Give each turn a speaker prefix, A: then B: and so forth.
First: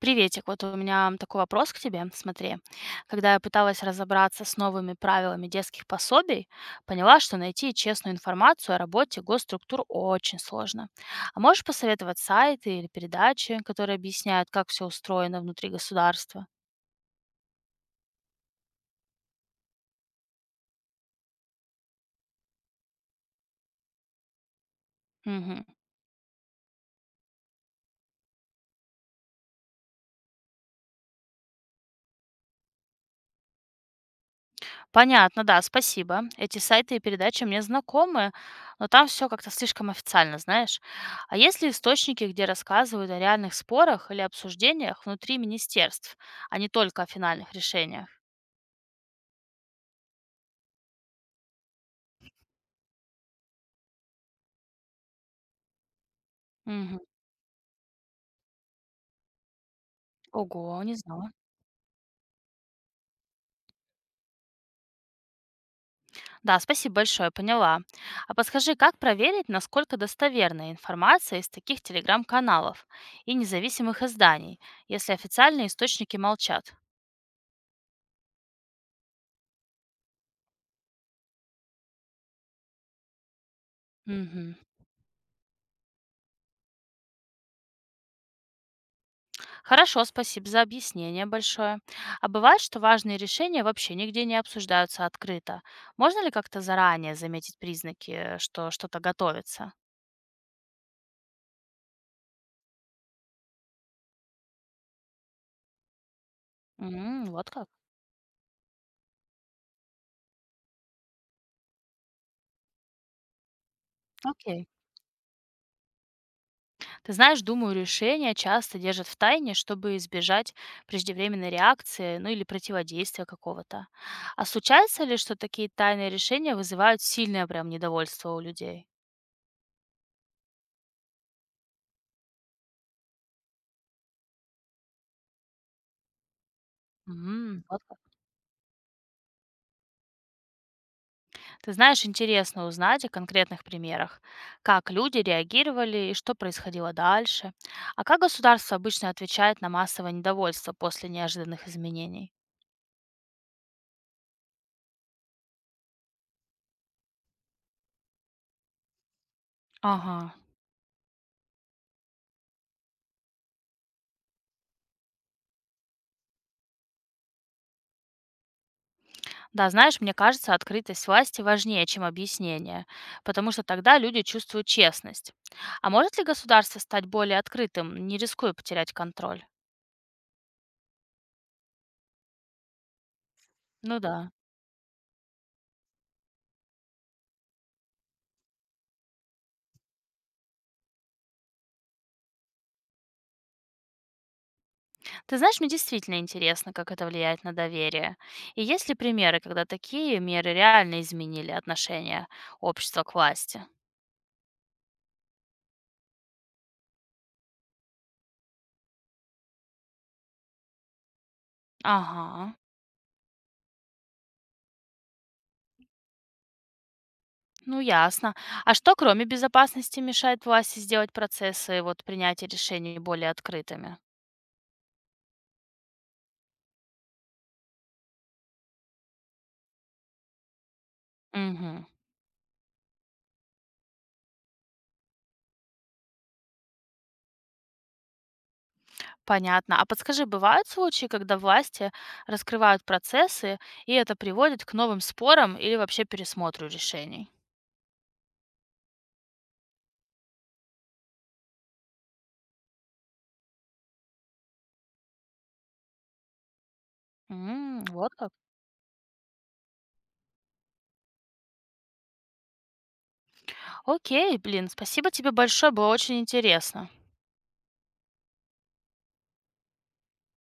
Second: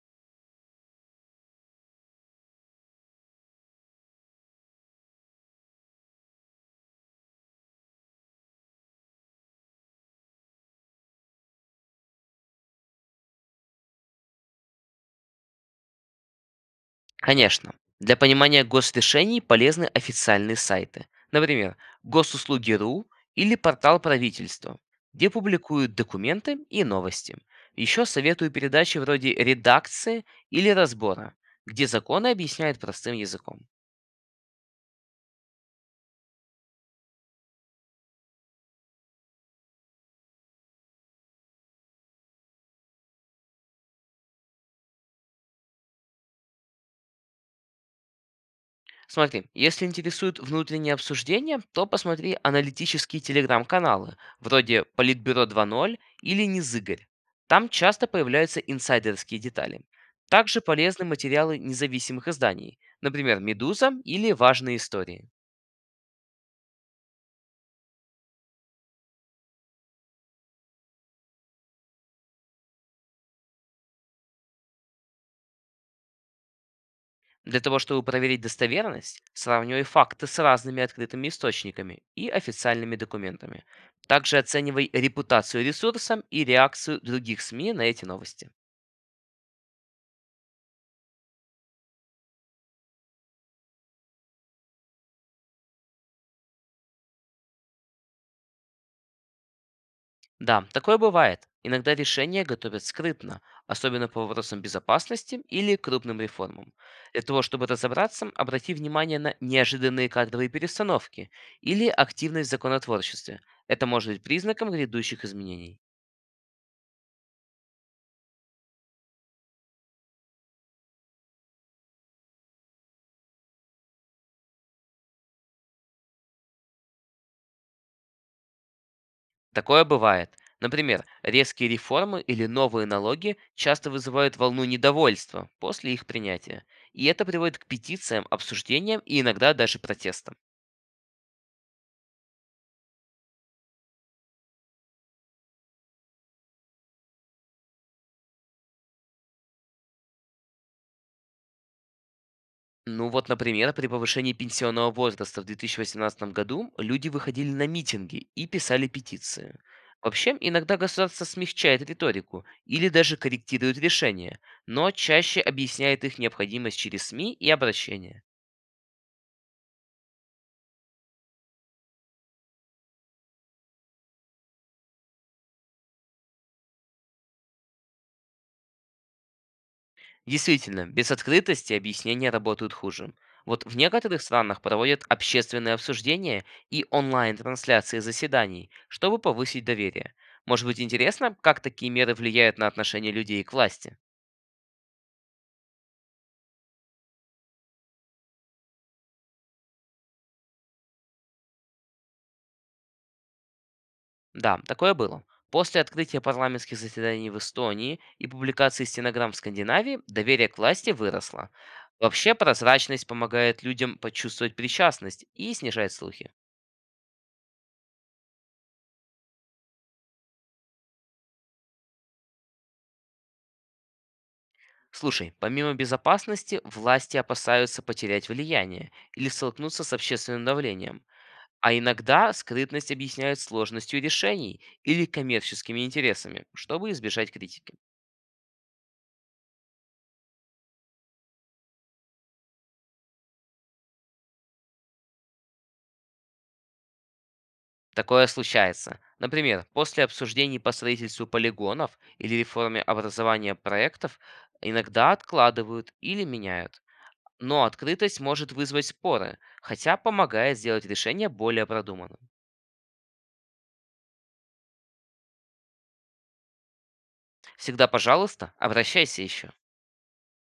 A: Приветик, вот у меня такой вопрос к тебе. Смотри, когда я пыталась разобраться с новыми правилами детских пособий, поняла, что найти честную информацию о работе госструктур очень сложно. А можешь посоветовать сайты или передачи, которые объясняют, как все устроено внутри государства?
B: Конечно, для понимания госрешений полезны официальные сайты. Например, госуслуги.ру или портал правительства, где
A: Мгм.
B: публикуют документы и новости. Еще советую передачи вроде «Редакции» или «Разбора», где законы объясняют простым языком.
A: Понятно, да, спасибо. Эти сайты и передачи мне знакомы, но там все как-то слишком официально, знаешь. А есть ли источники, где рассказывают о реальных спорах или обсуждениях внутри министерств, а не только о финальных решениях?
B: Смотри, если интересуют внутренние обсуждения, то посмотри аналитические телеграм-каналы, вроде Политбюро 2.0 или
A: Мгм.
B: Незыгорь. Там часто появляются инсайдерские детали. Также
A: Ого, не
B: полезны
A: знала.
B: материалы независимых изданий, например, «Медуза» или «Важные истории».
A: Да, спасибо большое, поняла. А подскажи, как проверить, насколько достоверная информация из таких телеграм-каналов и независимых изданий, если официальные источники молчат?
B: Для того, чтобы проверить достоверность, сравнивай факты с разными открытыми источниками и официальными документами. Также
A: Мгм.
B: оценивай репутацию ресурса и реакцию других СМИ на эти новости.
A: Хорошо, спасибо за объяснение большое. А бывает, что важные решения вообще нигде не обсуждаются открыто. Можно ли как-то заранее заметить признаки, что что-то готовится?
B: Да, такое бывает. Иногда решения готовят скрытно, особенно по вопросам безопасности или крупным реформам. Для
A: М,
B: того,
A: вот
B: чтобы
A: как.
B: разобраться, обрати внимание на неожиданные кадровые перестановки или активность в законотворчестве. Это может быть
A: Окей.
B: признаком грядущих изменений.
A: Ты знаешь, думаю, решения часто держат в тайне, чтобы избежать преждевременной реакции, ну или противодействия какого-то. А случается ли, что такие тайные решения вызывают сильное прям недовольство у людей?
B: Такое бывает. Например, резкие реформы или новые налоги часто вызывают волну недовольства после их принятия. И это приводит
A: М,
B: к
A: вот.
B: петициям, обсуждениям и иногда даже протестам.
A: Ты знаешь, интересно узнать о конкретных примерах, как люди реагировали и что происходило дальше, а как государство обычно отвечает на массовое недовольство после неожиданных изменений.
B: Ну вот, например, при повышении пенсионного возраста в 2018 году люди выходили на митинги и писали петиции.
A: Ага.
B: Вообще, иногда государство смягчает риторику или даже корректирует решения, но чаще объясняет их необходимость через СМИ и обращения.
A: Да, знаешь, мне кажется, открытость власти важнее, чем объяснение, потому что тогда люди чувствуют честность. А может ли государство стать более открытым, не рискуя потерять контроль?
B: Действительно, без открытости объяснения работают хуже. Вот в
A: Ну
B: некоторых
A: да.
B: странах проводят общественные обсуждения и онлайн-трансляции заседаний, чтобы повысить доверие. Может быть интересно, как такие меры влияют на отношение людей к власти?
A: Ты знаешь, мне действительно интересно, как это влияет на доверие. И есть ли примеры, когда такие меры реально изменили отношение общества к власти?
B: Да, такое было. После открытия парламентских заседаний в Эстонии и публикации стенограмм в Скандинавии доверие к власти выросло. Вообще
A: Ага,
B: прозрачность помогает людям почувствовать причастность и снижает слухи.
A: ну ясно. А что, кроме безопасности, мешает власти сделать процессы принятия решений более открытыми?
B: Слушай, помимо безопасности, власти опасаются потерять влияние или столкнуться с общественным давлением. А
A: Мгм.
B: иногда скрытность объясняют сложностью решений или коммерческими интересами, чтобы избежать критики.
A: Понятно. А подскажи, бывают случаи, когда власти раскрывают процессы, и это приводит к новым спорам или вообще пересмотру решений?
B: Такое случается. Например, после обсуждений по строительству полигонов или реформе образования проектов иногда откладывают или меняют. Но
A: М, вот
B: открытость
A: как.
B: может вызвать споры, хотя помогает сделать решение более продуманным.
A: Окей, блин, спасибо тебе большое, было очень интересно.
B: Всегда, пожалуйста, обращайся еще.